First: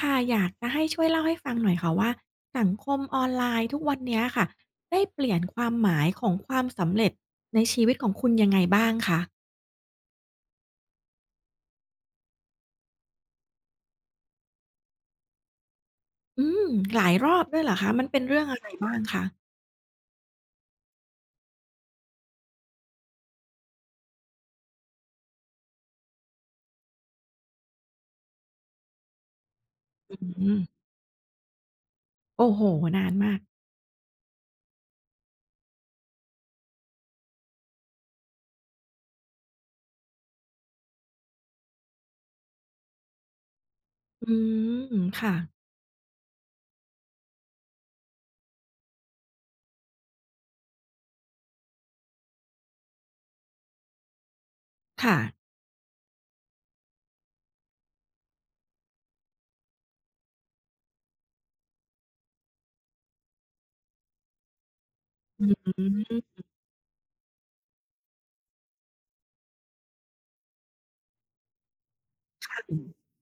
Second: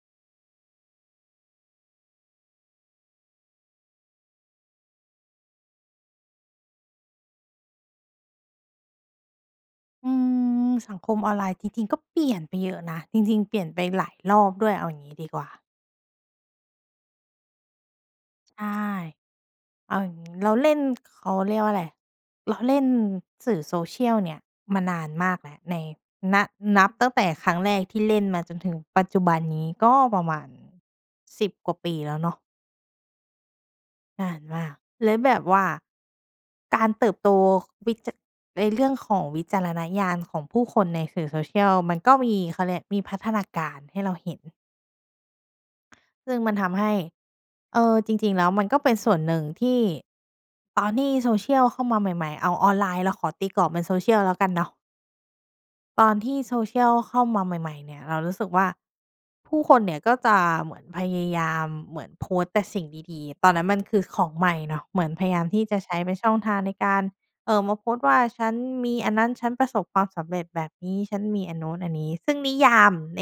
ค่ะ อยากจะให้ช่วยเล่าให้ฟังหน่อยค่ะว่า สังคม ออนไลน์ทุกวันนี้ค่ะ ได้เปลี่ยนความหมายของความสำเร็จในชีวิตของคุณยังไงบ้างคะ? อืม สังคมออนไลน์จริง ๆ ก็เปลี่ยนไปเยอะนะ จริง ๆ เปลี่ยนไปหลายรอบด้วยเอาอย่างนี้ดีกว่า อืม หลายรอบด้วยเหรอคะ มันเป็นเรื่องอใะชไร่ บ้างคะ? เอาอย่างนี้ เราเล่น เขาเรียกว่าอะไร เราเล่นสื่อ Social เนี่ย มานานมากแล้วใน น นับตั้งแต่ครั้งแรกที่เล่นมาจนถึงปัจจุบันนี้ ก็อประมาณ ืม 10 กว่าปีแล้วเนาะ โอ้โฮ! นานมาก นานมาก แล้วแบบว่าการเติบโต ค วิจา ในเรื่องของวิจารณญาณของผู้คน ในสื่อ Social มันก็มี เขาเรียกมีพัฒนาการให้เราอเืห็น ม ค่ะ ซึ่งมันทำให้ เออ จริง ๆ แล้วมันก็เป็นส่วนหนึ่งที่ ตอนที่ Social เข้ามาใหม่ ๆ เอา ออนไลน์ เราขอตีกรอบเป็น Social แล้วกันเนาะ ค่ะ ตอนที่ Social ข้ามาใหม่ ๆ เนี่ยเรารู้สึกว่า ผู้คนเนี่ย ก็จะเหมือนพยายามเหมือน โพสต์แต่สิ่งดี ๆ ตอนนั้นมันคือของใหม่เนาะ เหมือนพยายาอมืที่จะใช้ม เป็นช่องทางในการ เอ่อ มาโพสต์ว่า "ฉันมีอันนั้น ฉันประสบความสำเร็จแบบนี้ ฉันมีอันนู้นอันนี้" ซึ่งคนิ่ะ ยอืามม ใน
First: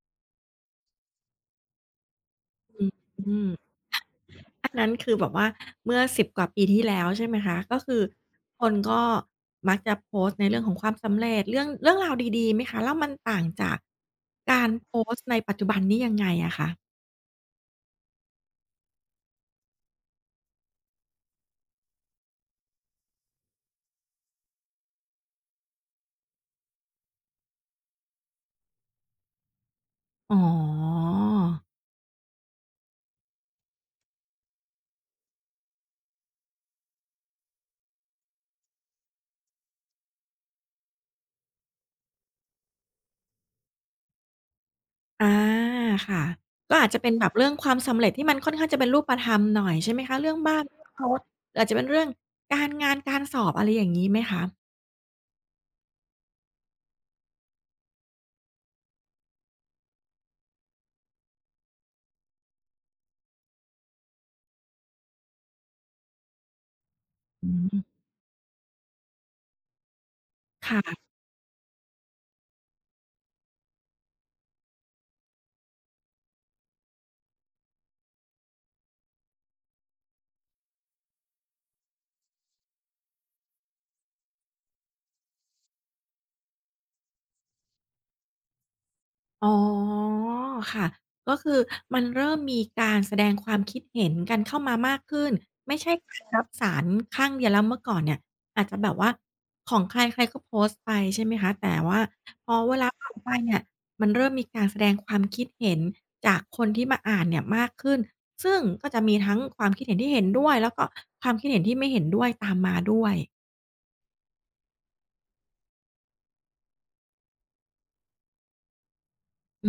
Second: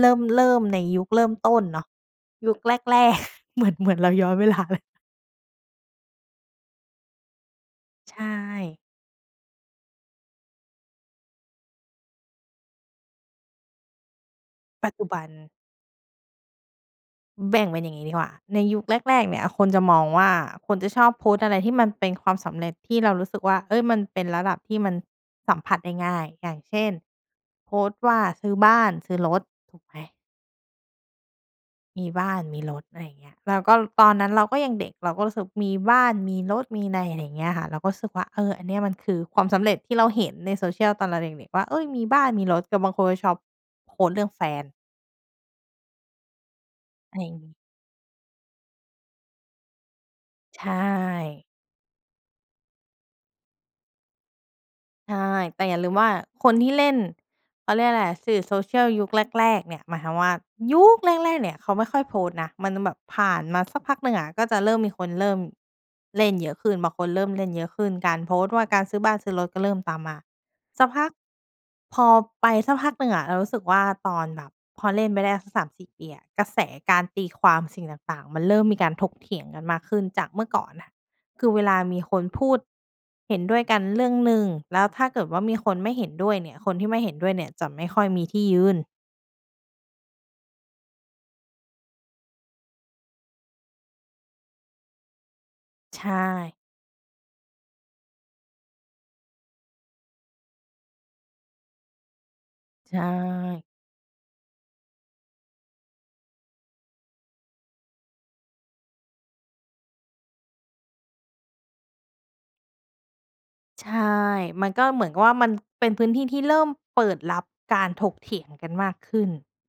เริ่ม เริ่ม ในยุคเริ่มต้นเนาะ ยุคแรก อแรก ืม เหมือน เหมือน เราย้อน เวลาอันเลนย ั้นคือแบบว่าเมื่อ 10 กว่าปีที่แล้ว ใช่ไหมคะ ก็คือใชคน่ ก็มักจะโพสต์ในเรื่องของความสำเร็จ เรื่อง เรื่องราวดี ๆ ไหมคะ แล้วมันต่างจากการปโัพจจุสบตั์น ในปัจจุบันนี้ยังไงอะคะ? อ แบ่งเป็นอย่างงี้ดีกว่า ในยุคแรก ๆ เนี่ย คน จะมองว่า คนจะชอบโพสต์อะไรที่มันเป็นความสำเร็จ ที่เรารู้สึกว่า เฮ้ย มันเป็นระดับที่มันสัมผัสได้ง่าย อย่างเช่น โพสต์ว่าซื้อบ้าน ซื้อรถ ถูกไหม? อ๋อ มีบ้าน มีรถ อะไรอย่างเงี้ย แล้วก็ตอนนั้นเราก็ยังเด็ก เราก็รู้สึกมีบ้าน มีรถ มีใน อะไรอย่างเงี้ยค่ะ เราก็รู้สึกว่า เออ อันเนี้ยมัน คือความสำเร็จที่เราเห็นใน Social ตอนเราเด็ก ๆ ว่า "เฮ้ย มีบ้าน มีรถ" แต่บางคนก็ชอบโพสต์เรื่องแฟน อา ค่ะ ก็อาจจะเป็นอะไรแบอย่บางเรงื่ีอ้ งความสำเร็จที่มันค่อนข้างจะเป็นรูปธรรมหน่อยใช่ไหมคะ เรื่องบ้าใชน เรื่องรถ ่ หรืออาจจะเป็นเรื่องการงาน การสอบ อะไรอย่างงี้ไหมคะ? ใช่ แต่อย่าลืมว่าคน ที่เล่น เขาเรียกไรอะ สื่อ Social ยุคแรก ๆ เนี่ย หมายความว่ายุคแรก ๆ เนี่ยเขาไม่ค่อยโพสต์นะ มันจะแบบผ่านมาสักพักหนึ่งอะก็จะเริ่มมีคนเริ่มเล่นเยอะขึ้น บางคนเริ่มเลอ่นืเยอะขม ึ้น การโพสต์ว่าการซื้อบ้าน ซื้อรถ ก็เริ่มตามมา ค่สักะ พัก พอไปสักพักหนึ่งอะเรารู้สึกว่าตอนแบบ พอเล่นไปได้สัก 3-4 ปีอะ กระแสการตีความสิ่งต่าง ๆ มันเริ่มมีการถกเถียงกันมากขึ้นจากเมื่อก่อนอะ คือเวลามีคน พูดเห็นด้วยกันเรื่องหนึ่ง แล้วถ้าเกิดว่ามีคนไม่เห็นด้วยเนี่ย คนที่ไม่เห็นด้วยเนี่ยจะไม่ค่อยมีที่ยืน อ๋อ ค่ะ ก็คือมันเริ่มมีการแสดงความคิดเห็นกันเข้ามามากขึ้น ไม่ใช่ ใชการรับ่ สารข้างเดียวแล้ว เมื่อก่อนเนี่ยอาจจะแบบว่า ของใครใครก็โพสต์ไปใช่ไหมคะ แต่ว่าพอเวลาใชผ่านไปเนี่ย่ มันเริ่มมีการแสดงความคิดเห็นจากคนที่มาอ่านเนี่ยมากขึ้น ซึ่งก็จะมีทั้งความคิดเห็นที่เห็นด้วย แล้วก็ความคิดเห็นที่ไม่เห็นด้วย ตามมาด้วย ใช่ มันก็เหมือนกับว่ามันเป็นพื้นที่ที่เริ่มเปิดรับการถกเถียงกันมากขึ้น อื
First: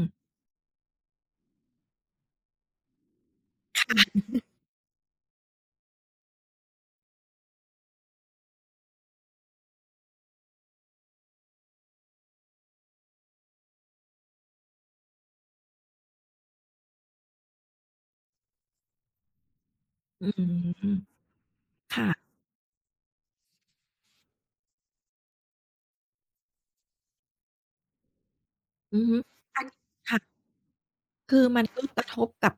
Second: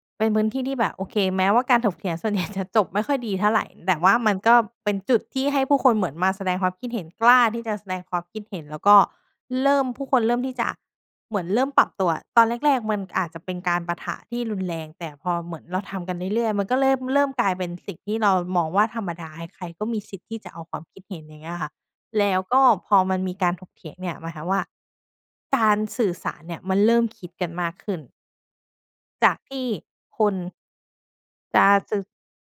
ม เป็นพื้นที่ที่แบบ โอเค แม้ว่าการถกเถียงส่วนใหญ่จะจบไม่ค่อยดีเท่าไร ค่ะ แต่ว่าอือมัฮนึ ก็เป็นจุดที่ให้ผู้คนเหมือนมาแสดงความคิดเห็น กล้าที่จะแสดงความคิดเห็น แล้วก็เริ่ม ผู้คนเริ่มที่จะเหมือนเริ่มปรับตัวอะ ตอนแรก ๆ มันอาจจะเป็นการปะทะที่รุนแรง แต่พอเหมือนเราทำกันเรื่อย ๆ มันก็เริ่ม เริ่มกลายเป็นสิ่งที่เรามองว่าธรรมดา ใคร ๆ ก็มีสิทธอิื์ที่จะออกความม คิดเห็น อย่างเงี้ยค่ะ ค่ะ แล้วก็พอมันมีการถกเถียงเนี่ย หมายความว่าการสื่อสารเนี่ยมันเริ่มคิดกันมากขึ้น อือฮึ จากทคีัน ่ค่ะ คน คือจมัะน ก็สื่กอ ระทบกับ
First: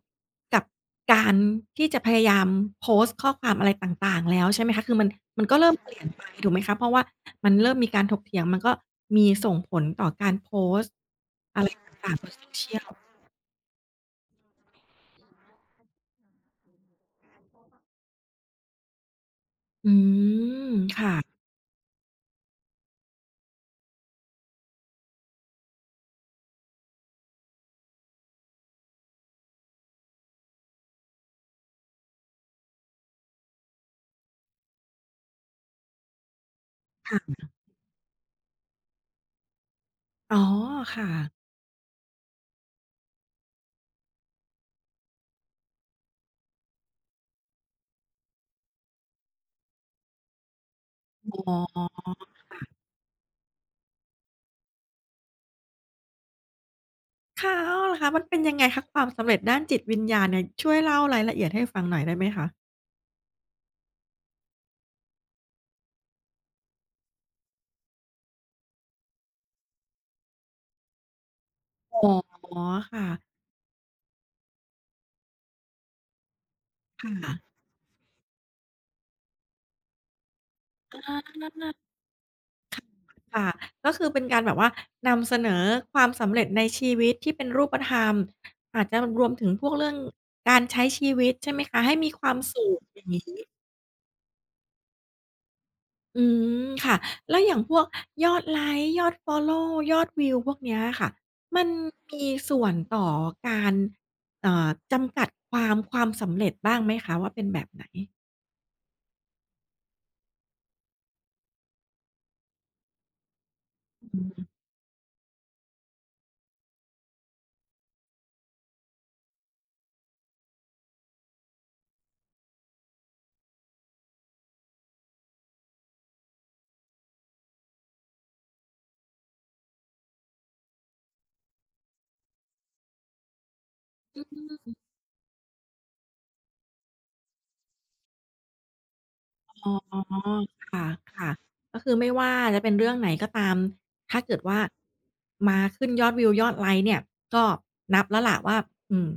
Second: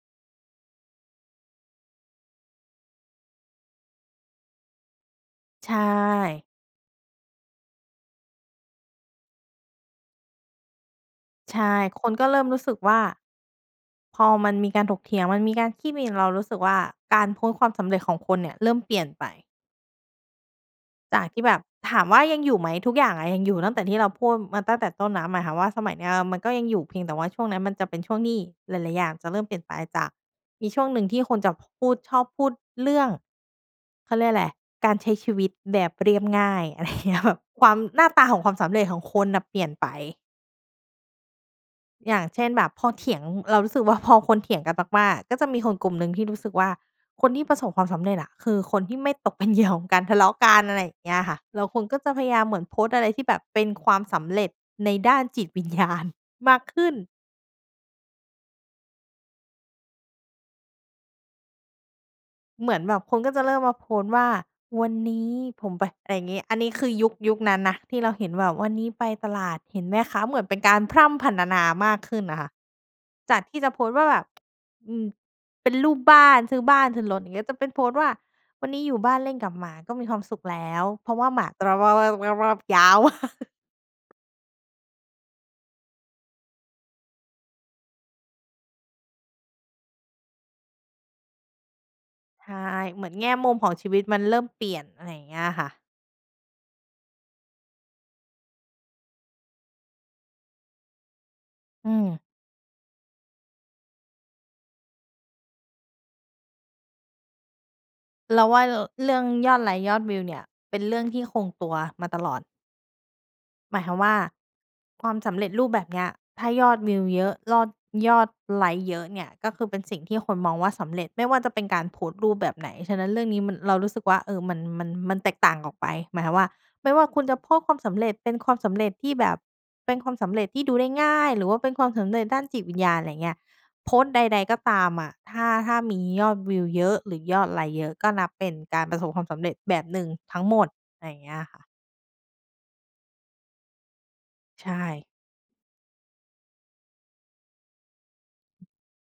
กับการที่จะพยายามโพสต์ข้อความอะไรต่าง ๆ แล้วใช่ไหมคะ คือมัน มันก็เรใชิ่ม เปลี่ยนไป่ ถูกไหมคะ เพราะว่ามันเริ่มมีการถกเถียง มันก็มีส่งผลต่อการโพสต์ ใชอะไร่ ตค่นาง กๆ ็บเน ริ่มรู้สึกSocial ว่า พอมันมีการถกเถียง มันมีการขี้วีน เรารู้สึกว่าการโพสต์ความสำเร็จของคนเนี่ยเริ่มเปลี่ยนไป อืม ค่จะ ากที่แบบ ถามว่ายังอยู่ไหม ทุกอย่างอะยังอยู่ ตั้งแต่ที่เราพูดมาตั้งแต่ต้นน้ำ หมายความว่าสมัยเนี้ยอะมันก็ยังอยู่ เพียงแต่ว่าช่วงนั้นมันจะเป็นช่วงที่หลาย ๆ อย่างจะเริ่มเปลี่ยนไป จากมีช่วงหนึ่งที่คนจะพูด ชอบพูดเรื่อง เขาเรียกอะไร การใช้ชีวิตแบบเรียบง่าย อะไรคเงี่้ย แบบะ ความ หน้าตาของความสำเร็จของคนน่ะเปลี่ยนไป อ๋อ ค่ะ อย่างเช่น แบบพอเถียง เรารู้สึกว่าพอคนเถียงกันมาก ๆ ก็จะมีคนกลุ่มหนึ่งที่รู้สึกว่า คนที่ประสบความสำเร็จน่ะ คือคนที่ไม่ตกเป็น เหยื่อ ของการทะเลาะกัน อะไรอย่างเงี้ยอค่ะ ๋อ แล้วคนก็จะพยายามเหคมื่ะ อนโพสต์อะไรที่แบบเป็นความสำเร็จในด้านจิต วิญญาณ มากขึ้น ค่ะ อ้อ เหรอคะ? มันเป็นยังไงคะ ความสำเร็จด้านจิต วิญญาณเนี่ย ช่วยเล่ารายละเอียดให้ฟังหน่อยได้ไหมคะ? เหมือนแบบคนก็จะเริ่มมาโพสต์ว่า "วันนี้ผมไป" อะไรอย่างงี้ อันนี้คือยุค ยุคนั้นนะที่เราเห็นแบบ "วันนี้ไปตลาดเห็นแม่ค้า" เหมือนเป็นการพร่ำพรรณนามาอก๋อ ขึ้นน่ะค่ะ ค่ะ จากที่จะโพสต์ว่า แบบ อืม เป็นรูปบ้าน ซื้อบ้าน ซื้คอรถ อย่่างงะ ี้ ก็จะเป็นโพสต์ว่า วันนี้อยู่บ้านเล่นกับหมาก็มีความสุขแล้ว อา เพครา่ะ ะว่าหมาจะ [unintelligible] ยาว ค่ะ ก็คือเป็นการแบบว่านำเสนอความสำเร็จในชีวิตที่เป็นรูปธรรม อาจจะรวมถึงพวกเรื่องการใช้ชีวิตใช่ไหมคะ? ให้มีความใช่ สุข อเยห่มาืองนงแีง่้ มุมของชีวิตมันเริ่มเปลี่ยน อะไรอย่างเงี้ยอะค่ะ อืม ค่ะ แล้วอย่างพวกยอดไลก์ ยอดฟอลโลว์ ยอดวิว พวกเนี้ยอะค่ะ มันอืมีม ส่วนต่อการ เอ่อ จำกัดความ ความสำเร็จบ้างไหมคะว่าเป็นแบบไหน? เราว่า ร เรื่อง ยอดไลก์ ยอดวิวเนี่ย เป็นเรื่องที่คงตัวมาตลอด หมายความว่าอืม ความสำเร็จรูปแบบเนี้ย ถ้ายอดวิวเยอะ รอด ยอดไลก์เยอะเนี่ย ก็คือเป็นสิ่งที่คนมองว่าสำเร็จ ไม่ว่าจะเป็นการโพสต์รูปแบบไหน ฉะนั้นเรื่องนี้มัน เรารู้สึกว่า เออ มัน มัน มันแตกต่างออกไป หมายความว่า ไม่ว่าคุณจะโพสต์ความสำเร็จ เป็นความสำเร็จที่แบบ เป็นความสำเร็จที่ดูได้ง่าย หรือว่าเป็นความสำเร็จด้านจิตวิญญาณ อะไรอย่างเงี้ย โพสต์อใืด ๆ ก็ตม ามอะ ถ้า ถ้ามียอดวิวเยอะ หรือยอดไลก์เยอะ ก็นับเป็นการประสบความสำเร็จอ๋อ แบบหนึ่งทั้งหมด ค่ะ อะไรอย่คางเ่งะ ี้ยอะค่ะ ก็คือไม่ว่าจะเป็นเรื่องไหนก็ตาม ถ้าเกิดว่าใช่ มาขึ้นยอดวิว ยอดไลก์เนี่ย ก็นับแล้วแหละว่า อืม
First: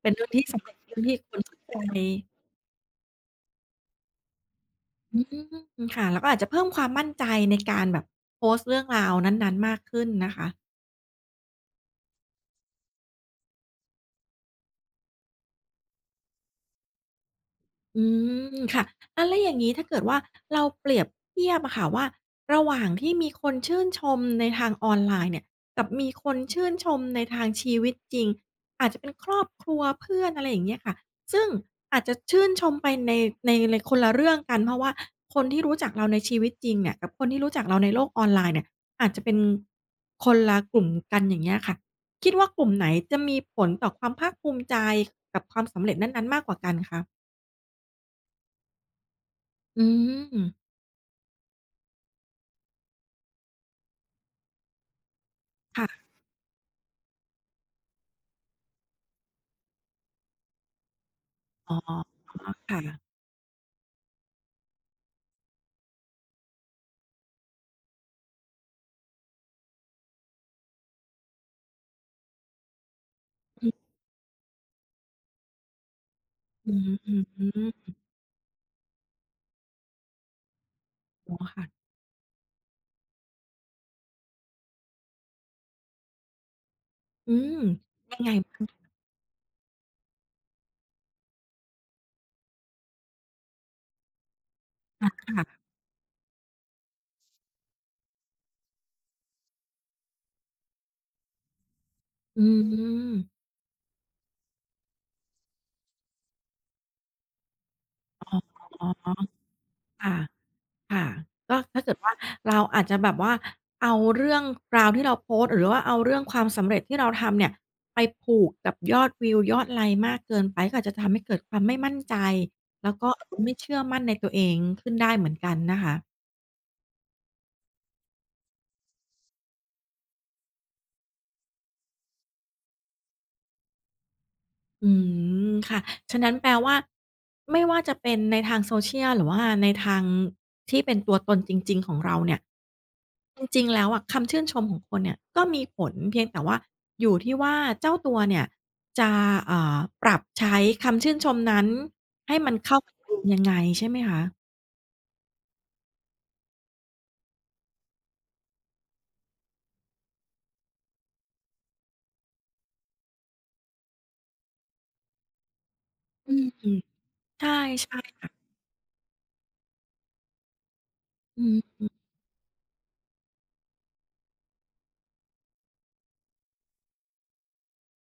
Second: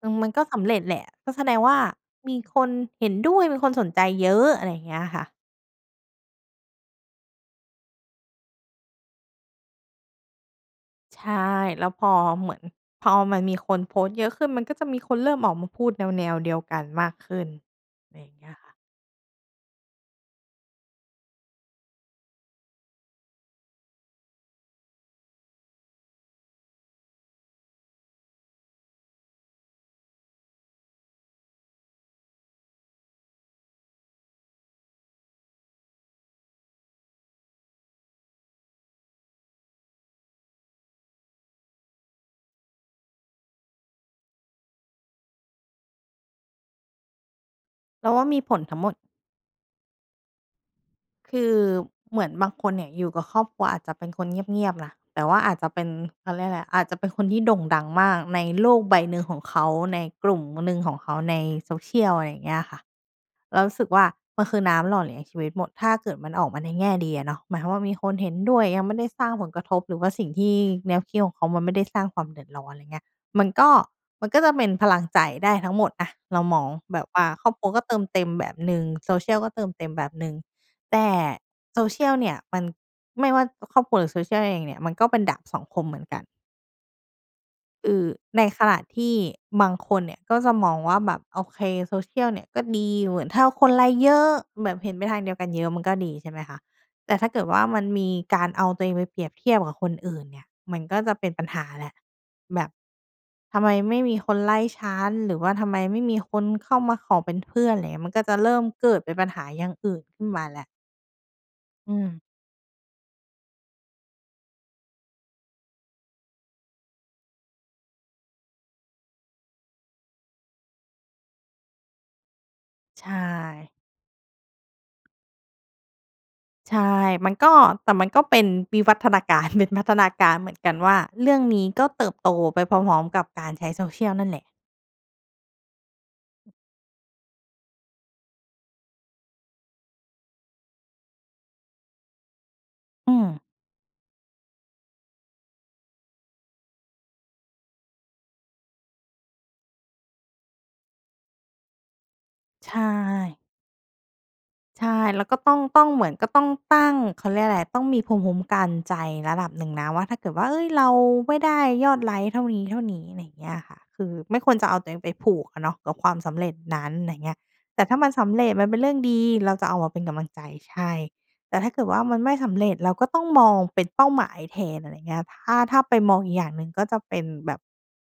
อเปื็นม เรื่มัองนทก็ี่สสำำเรเร็จ ็จเแรืห่ลองะ ที่ก็คแน สเดข้งาวใ่จ ามีคนเห็นด้วย มีคนสนใจเยอะ อะไรอย่างเงี้ยอคื่ะ ม ค่ะ แล้วก็อาจจะเพิ่มความมั่นใจในการแบบโพสต์เรื่องราวนั้น ๆ มากขึ้นนะคะ ใช่ แล้วพอเหมือน พอมันมีคนโพสต์เยอะขึ้น มันก็จะมีคนเริ่มออกมาพูดแนว ๆ เดียวกันมากขึ้น อืไรอย่างเงี้ยม ค่ะ ค่ะ อา แล้วอย่างนี้ถ้าเกิดว่าเราเปรียบเทียบอะค่ะ ว่าระหว่างที่มีคนชื่นชม ในทางออนไลน์เนี่ย กับมีคนชื่นชมในทางชีวิตจริง อาจจะเป็น ครอบครัว เพื่อน อะไรอย่างเงี้ยค่ะ ซึ่งอาจจะชื่นชมไปใน ในไร คนละเรื่องกัน เพราะว่าคนที่รู้จักเราในชีวิตจริงเนี่ย กับคนที่รู้จักเราในโลกออนไลน์เนี่ยอาจจะเป็นคนละกลุ่ม กัน อย่างเงี้ยค่ะ คิดว่ากลุ่มไหนจะมีผลต่อความภาคภูมิใจ กับความสำเร็จนั้น ๆ มากกว่ากันคะ? เราว่ามีผลทั้งหมด อืม คือเหมือนบางคนเนี่ยอยู่กับครอบครัวอาจจะเป็นคน เงียบ ๆ นะ แต่ว่าอาจจะเปค็่น ะ เขาเรียกไรอะ อาจจะเป็นคนที่โด่งดังมากในโลกใบหนึ่งของเขา ในกลุ่ม ม หนึ่งของเขา ใน อ๋อ Social ไรเงี้ยคค่่ะ ะ เรารู้สึกว่ามันคือน้ำหล่อเลี้ยงชีวิตหมด ถ้าเกิดมันออกมาในแง่ดีอะเนาะ หมายความว่ามีคนเห็นด้วย ยังไม่ได้สร้างผลกระทบ หรือว่าสิ่งที่ แนวคิดของเขามันไม่ได้สร้างความเดือดร้อน ไรเงี้ย มันกอ็ ืม มันก็จะเป็นพลังใจได้ทั้งหมดอะ เรามอองืแบบว่าครอบครัวก็เม ติมเต็มแบบหนึ่ง Social ก็เติมเต็มแบบหนึ่ง แต่ อ๋อ ค่ะ Social เนี่ย มัน ไม่ว่าครอบครัว หรือ Social เองเนี่ย มันก็เป็นดาบสองคมเหมือนกัน อืม เออ ยังไง ในขณะที่บางคนเนี่ยก็จะมองว่าแบบ โอเค Social เนี่ยก็ดี เหมือนถ้าคนไลก์เยอะ แบบเห็นไปอา ทางคเดียว่กะ ัน เยอะมันก็ดี ใช่ไหมคะ แต่ถ้าเกิดว่ามันมีการเอาตัวเองไปเปรียบเทียบกับคนอื่นเนี่ย มันก็จะเป็นปัญหาแหละ อืแบบ ม "ทำไมไม่มีคนไลก์ฉัน? หรือว่าทำไมไม่มีคนเข้ามาขอเป็นเพื่อน?" อะไรอย่างเงี้ย มันก็อจ๋ะอ เริ่มเกิดเป็นปัญหาอย่างอื่นค่ะ ขึ้นมาแล้ว ค่ะ ก็ถ้าเกอืิดว่า ม เราอาจจะแบบว่าเอาเรื่องราวที่เราโพสต์ หรือว่าเอาเรื่องความสำเร็จที่เราทำเนี่ยไปผูกกับ ยอดวิว ยอดไลก์มากเกินไป ก็อาจจะทำให้เกิดความไม่ มั่นใจ แล้วใชก็ ่ ไม่เชื่อมั่นในตัวเองขึ้นได้เหมือนกันนะคะ ใช่ มันก็ แต่มันก็เป็นวิวัฒนา การ เป็นพัฒนาการเหมือน กันว่า เรื่องนี้ก็เติบโตไปพร้อม ๆ กับการใช้ Social นั่นแหละ อืม ค่ะ ฉะนั้นแปลว่าไม่ว่าจะเป็นในทาง Social หรือว่าในทางที่เป็นตัวตนจริง ๆ ของเราเนี่ย อืจม ริง ๆ แล้วอะ คำชื่นชมของคนเนี่ยก็มีผล เพียงแต่ว่าอยู่ที่ว่าเจ้าตัวเนี่ยจะ เอ่อ ปรับใช้คำชื่นชมนั้นให้มันเใขช้ากับรู ่ ยังไง ใช่ไหมคะ? ใช่ แล้วก็ต้อง ต้องเหมือน ก็ต้องตั้ง เขาเรียกไรอะ ต้องมีภูมิคุ้มกันใจระดับหนึ่งนะว่า ถ้าเกิดว่า "เฮ้ย เราไม่ได้ยอดไลก์เท่านี้ ๆ" ไรเงี้ยค่ะ คือไม่ควรจะเอาตัวเองไปผูกอะเนาะกับความสอืำเร็จนม ั้น ไรเงี้ย ใช่ แต่ใชถ้่ามันคส่ะ ำเร็จ มันเป็นเรื่องดี เราจะเอามาเป็นกำลังใจ ใช่ อแืต่ถ้าเกิดม ว่ามันไม่สำเร็จ เราก็ต้องมอง เป็นเป้าหมายแทน อะไรเงี้ย ถ้า ถ้าไปมองอีกอย่างหนึ่งก็จะเป็นแบบ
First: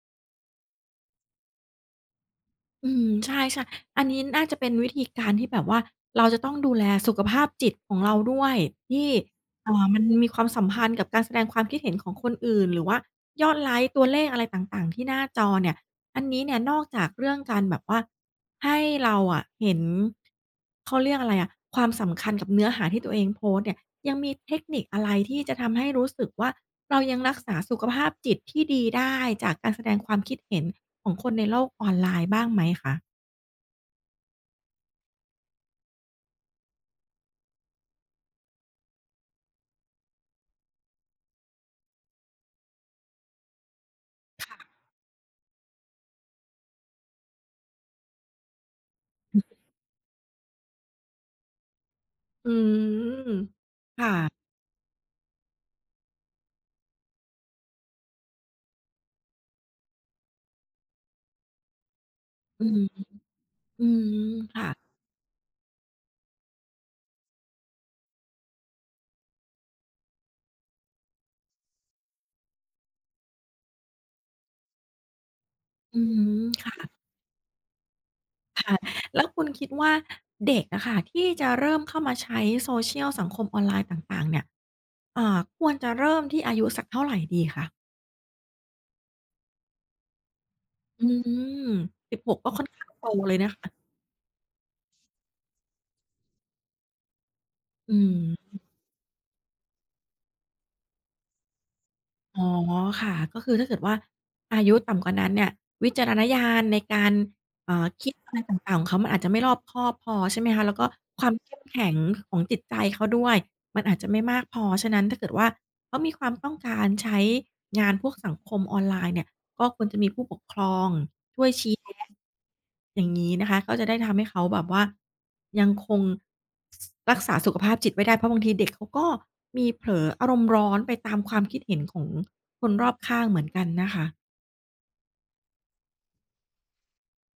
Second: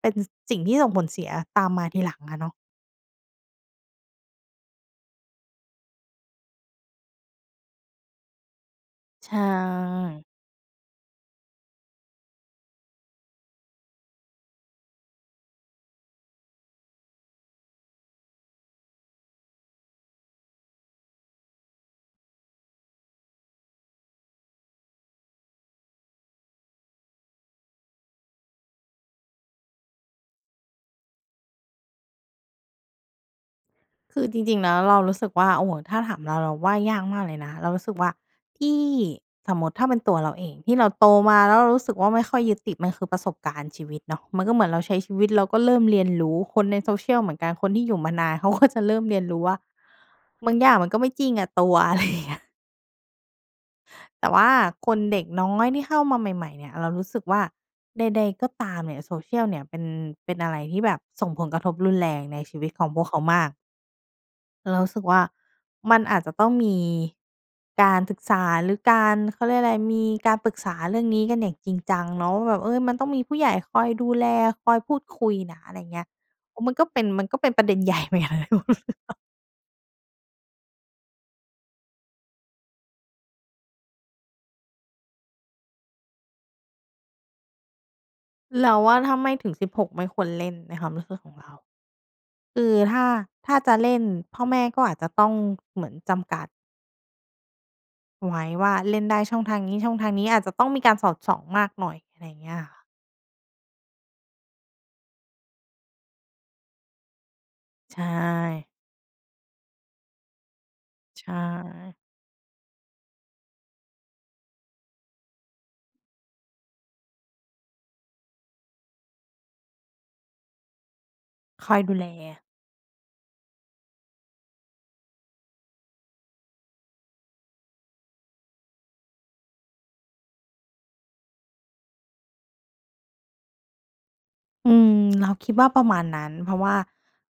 เป็น ส สิ่งที่ส่งผลเสียตามมาทีหลังอะเนาะ อืม ใช่ ๆ อันนี้น่าจะเป็นวิธีการที่แบบว่าเราจะต้องดูแลสุขภาพจิตของ เราด้วย ที่ ใชเอ่อ มัน่ มีความสัมพันธ์กับการแสดงความคิดเห็นของคนอื่น หรือว่ายอดไลก์ ตัวเลขอะไรต่าง ๆ ที่หน้าจอเนี่ย อันนี้เนี่ยนอกจากเรื่องการแบบว่าให้เราอะเห็น เขาเรียกอะไรอะ ความสำคัญกับเนื้อหาที่ตัวเองโพสต์เนี่ย ยังมีเทคนิคอะไรที่จะทำให้รู้สึกว่า เรายังรักษาสุขภาพจิตที่ดีได้ จากการแสดงความคิดเห็นของคนในโลก ออนไลน์บ้างไหมคะ? คือจริง ๆ แล้วเรารู้สึกว่า โอ้โฮ ถ้าถามเรา เราว่ายากมากเลยนะ เรารู้สึกว่าที่ สมมติถ้าเป็นตัวเราเอง ที่เราโตมาแล้วเรารู้สึกว่าไม่ค่อยยึดติด มันคือประสบการณ์ชีวิต เนาะ มันคก็่เหมืะ อนเราใช้ชีวิตแล้วก็เริ่มเรียนรู้ คนใน Social เหมือนกัน คนที่อยู่มานานเขาก็จะเริ่มเรียนรู้ว่า "บางอย่างมันก็ไม่จริงอะตัว" อะไร อย่างเงี้ย อืม ค่แตะ ่ว่าคน เด็กน้อยที่เข้ามาใหม่ ๆ เนี่ย เรารู้สึกว่า ใด ๆ ก็ตามเนี่ย Social เนี่ยเป็น เป็น อะไรที่แบบส่งผลกระทบรุนแรงในชีอวืิตม ของพวกเขามาก อืม ค่ะ เรารู้สึกว่ามันอาจจะต้องมีการศึกษา หรือการ เขาเรียกไร มีการปรึกษาเรื่องนี้กันอย่างจริงจัง เนาะว่าแบบ เออ มันต้องมีผู้ใหญ่คอยดูแล คอยพูดคุยนะ อะไรเอืงี้ย ม โอ้ คม่ันก็ะ เป็น มันก็เป็นประเด็น ใหญ่เหมือนกันนะถ้าคพู่ดะ ถึงอะ แล้วคุณคิดว่าเด็กอะค่ะ ที่จะเริ่มเข้ามาใช้ Social สังคม ออนไลน์ต่าง ๆ เนี่ย เอ่อ ควรจะเริ่มที่อายุสักเท่าไรดีคะ? เราว่าถ้าไม่ถึง 16 ไม่ควร เล่น ในความรอูื้สึกของม เรา 16 ก็คค่อืนอข้างถ้โตา เลยนถะ้าคะ จะเล่นพ่อแม่ก็อาจจะต้องเหมือนจำกัด อืม ไว้ว่าเล่นได้ช่องทางนี้ ๆ อาจจะต้องมีการสอดส่องมากหน่อย ไรอ๋อ เงี้ยค่ะ ค่ะ ก็คือถ้าเกิดว่าอายุต่ำกว่านั้นเนี่ยวิจารณญาณในการ เอ่อ ใชคิดอะไรต่ ่าง ๆ ของเขามันอาจจะไม่รอบคอบพอใช่ไหมคะ แล้วก็ใคชวามเข้มแข็่ งของจิตใจเขาด้วย มันอาจจะไม่มากพอ ฉะนั้นถ้าเกิดว่าเขามีความต้องการใช้ งานพวกสังคมออนไลน์เนี่ย ก็ควรจะมีผู้ปกครองช่วยชคี้อยแนดูแล ะ อย่างงี้นะคะ ก็จะได้ทำให้เขาแบบว่ายังคง รักษาสุขภาพจิตไว้ได้ เพราะบางทีเด็กเขาก็มีเผลออารมณ์ร้อนไปตามความคิดเห็นของคนรอบข้างเหมือนกันนะคะ อืม เราคิดว่าประมาณนั้น เพราะว่า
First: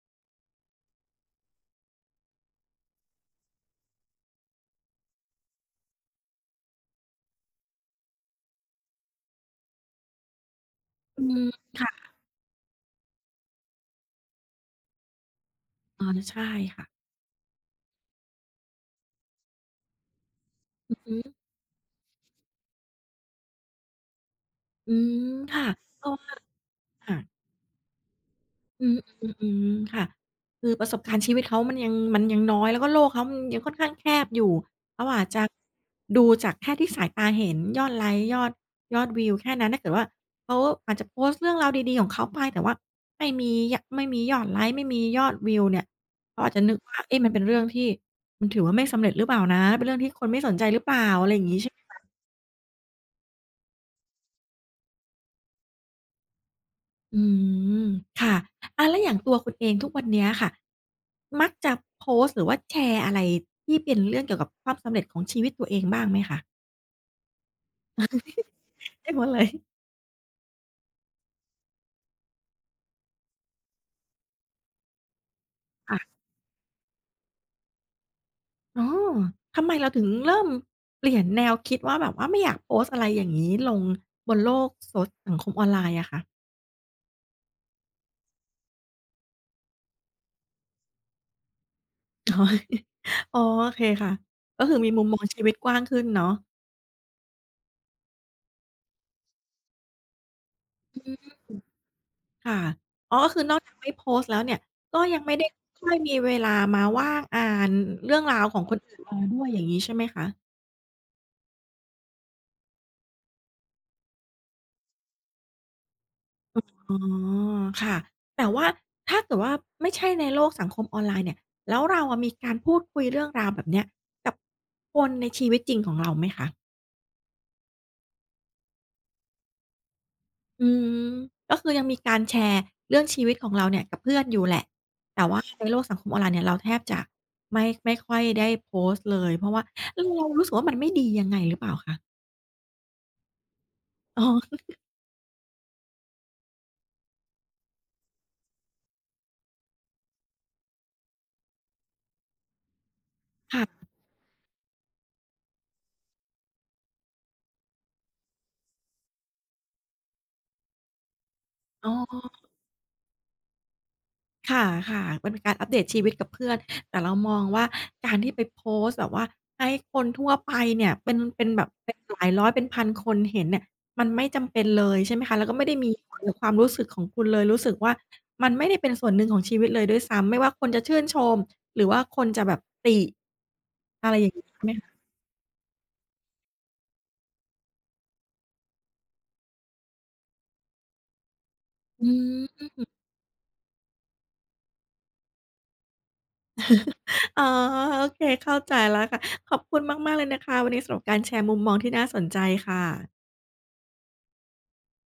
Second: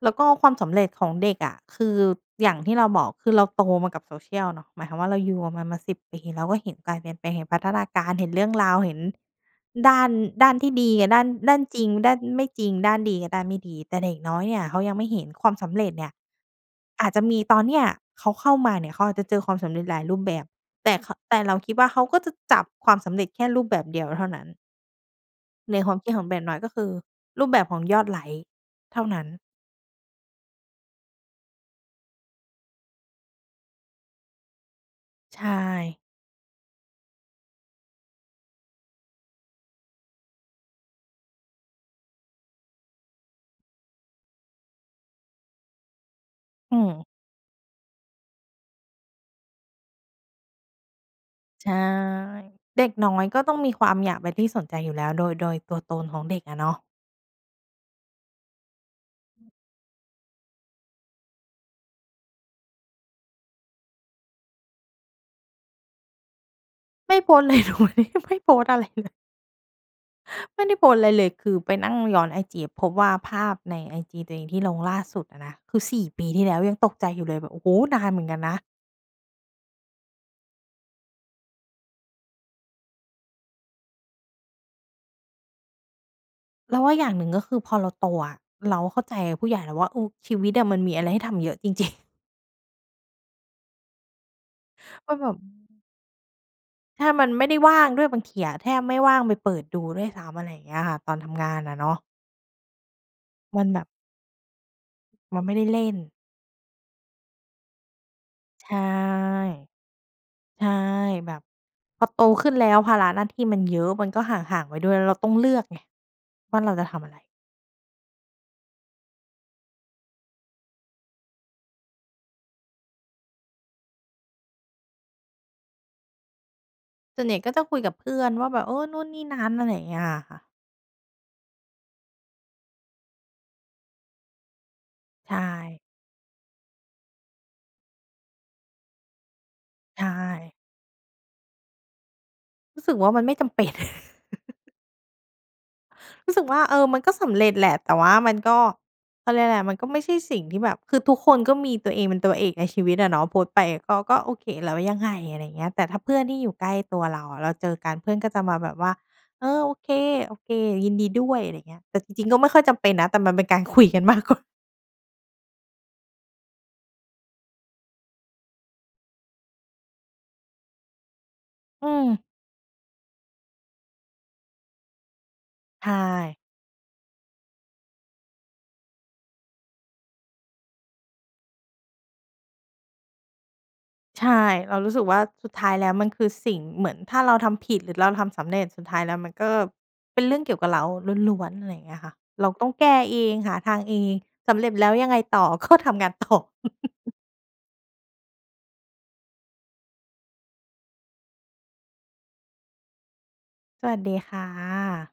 แล้วก็ความสำเร็จของเด็กอะ คืออย่างที่เราบอก คือเราโตมากับ Social เนาะ หมายความว่าเราอยู่มันมา 10 เราก็เห็นการเปลี่ยนแปลง เห็นพัฒนาการ เห็นเรื่องราว เห็นด้าน ด้านที่ดีอะ ด้อาืน ม ด้านจคริ่ง ดะ ้านไม่จริง ด้านดีกับด้านไม่ดี แต่เด็กน้อยเนี่ยเขายังไม่เห็น ความสำเร็จอเ๋นี่อ ย ใช่ค่ะ อาจจะมีตอนเนี่ย เขาเข้ามาเนี่ย เขาอาจจะเจอความสำเร็จหลายรูปแบบ แตอ่ ือข ฮึ แต่เราคิดว่าเขาก็จะจับความสำเร็จแค่รูปแบบเดียวเท่านั้น อืม ค่ะ ในความเพคริาดะขวอง่า เด็กน้อยก็คือค่ะ รูปแบบของยอดไลก์อืเม ท่านั้อน ืม ๆ ค่ะ คือประสบการณ์ชีวิตเขามันยัง มันยังน้อย แล้ว ก็โลกเขามันยังค่อนข้างแคบอยู่ เขาอาจใจชะ่ ดูจากแค่ที่สายตาเห็น ยอดไลก์ ยอด ยอดวิวแค่นั้น ถ้าเกิดว่าเขาอาจจะโพสต์เรื่อง ราวดี ๆ ของเขาไป แต่ว่าไม่มี ย ไม่มียอดไลก์ ไม่มียอดวิวเนี่ย เขาอาจจะนอึืกม ว่า เอ๊ะ มันเป็นเรื่องที่ มันถือว่าไม่สำเร็จหรือเปล่านะ เป็นเรื่องที่คนไม่สนใจหรือเปล่า อะไรอย่างงี้ ใใชช่่ ไหมคะ? เด็กน้อยก็ต้องมีความอยากเป็นที่ สนใจอยู่แล้ว โดย โดยตัวตนของเด็กอะเนาะ อืม ค่ะ อา อะแล้วอย่างตัวคุณเอง ทุกวันเนี้ยค่ะมักจะโพสต์หรือว่าแชร์อะไรที่เป็นเรื่องเกี่ยวกับความสำเร็จของชีวิตตัวเองบ้างไหมคะ? ไม่โพสต์ เลย ทุกวันนี้ยังไม่โพสต์อะไรเไดล้ย หมดเลย ไม่ได้โพสต์ไรเลย คือไปนั่งย้อนไอจีอะพบว่าภาพในไอจีตัวเองที่ลงล่าสุดอะนะ คือ คส่ะ ี่ ปีที่แล้ว ยังตกใจอยู่เลยแบบ โอ้โฮ! นานเหมือนกันนะ อ๋อ ทำไมเราถึงเริ่มเปลี่ยนแนวคิดว่าแบบว่าไม่อยากโพสต์อะไรอย่างงี้ลงบนโลกโซ สังคมออนไลน์อะค่ะ? เราว่าอย่างหนึ่ง ก็คือพอเราโตอะ เราเข้าใจผู้ใหญ่แล้วว่า เออ ชีวิตอะมันมีอะไรให้ทำเยอะจริง ๆ อ๋อ อ๋อ โอเคค่ะ ก็คือมีมุมก็มอแงบบ ชีวิตกว้างขึ้นเนาะ ใช่ มันไม่ได้ว่างด้วยบางทีอะ แทบไม่ว่างไปเปิดดูด้วยซ้ำ อะไรอย่างเงี้ยค่อะ ืตอม นทำงานอะเนาะ ค่ะ อ๋อ ก็คือนอมกันจากแบไมบ ่โพสต์แล้วเนี่ย ก็ยังไม่มัไนด้ ไม่ได้เลค่่อน ยมีเวลามาว่างอ่านเรื่องราวขอใงชค่ นอื่นมาด้วย อย่างงี้ใช่ไหมคะ? ใช่ แบบพอโตขึ้นแล้วภาระหน้าที่มันเยอะ มันก็ห่าง ๆ ไปด้วย แล้วเราต้องเลือกไงว่อาเราจะท๋อ ำอะไร ค่ะ แต่ว่าถ้าเกิดว่าไม่ใช่ในโลกสังคมออนไลน์เนี่ย แล้วเราอะมีการพูดคุยเรื่องราวแบบนี้กับคนในชีวิตจริงของ เราไหมคะ? ส่วนใหญ่ก็จะคุยกับเพื่อนว่าแบบ เออ นู่นนี่นั้น อะไรอย่างเงี้ยอะค่ะ อืม ก็คือยังมีการแชร์เรื่องชีวิตของ เราเนี่ยกับเพื่อนอยู่แหละ แต่ใชว่าในโล่ กสังคมออนไลน์เนี่ยเราแทบจะไม่ ไม่ค่อยได้โพสต์เลย เพราะว่า อใชือ เรารู้สึ่ กว่ามันไม่ดียังไงหรือเปล่าคะ? รู้สึกว่ามันไม่จำเป็น อ๋อ รู้สึกว่า เออ มันก็สำเร็จแหละ แต่ว่ามันก็ เขาเรียกอะไร มันก็ไม่ใช่สิ่งที่แบบ คือทุกคนก็มีตัวเองเป็นตัวเอกในชีวิตอะเนาะ โพสต์คไป่ะ ก็ ก็โอเค แล้ว ยังไง อะไรอย่างเงี้ย แต่ถ้าเพื่อนที่อยู่ใกล้ตัวเราอะ เราเจอกันเพื่อนก็จะมาแบบว่า "เออ โอเค ๆ ยินดีด้วย" อะไรอย่างเงี้ย อ๋แต่จริง อ ๆ ก็ไม่ค่อยจำเป็นนะ แต่มันเป็นการคุยกันมาก กว่า ค่ะ ๆ เป็นการอัปเดตชีวิตกับเพื่อน แต่เรามองว่าการที่ไปโพสต์แบบว่าให้คนทั่วไปเนี่ย เป็น เป็นแบบอืเป็นหลม ายร้อยเป็นพันคนเห็นเนี่ย มันไม่จำเป็นเลยใช่ไหมคะ แล้วก็ไม่ได้ใชมี ่ ความรู้สึกของคุณเลย รู้สึกว่ามันไม่ได้เป็นส่วนหนึ่งของชีวิตเลยด้วยซ้ำ ไม่ว่าคนจะชื่นชม หรือว่าคนจะแบบติ อะไรใชอย่่ างนี้ ใช่ไหเมราคะ? รู้สึกว่าสุดท้ายแล้วมันคือสิ่ง เหมือนถ้าเราทำผิด หรือเราทำสำเร็จ สุดท้ายแล้วมันก็เป็นเรื่องเกี่ยวกับเราล้วน ๆ อะไรอย่างเงี้ยอืค่ะ เราต้องแกม ้เอง หาทางเอง สำเร็จแล้วยังไงต่อ ก็ ทำงาน ต่อ อ๋อ โอเค เข้าใจแล้วค่ะ ขอบคุณมาก ๆ เลยนะคะ วันนี้สำหรับการแชร์มุมมองที่น่าสนใจค่ะ สวัสดีค่ะ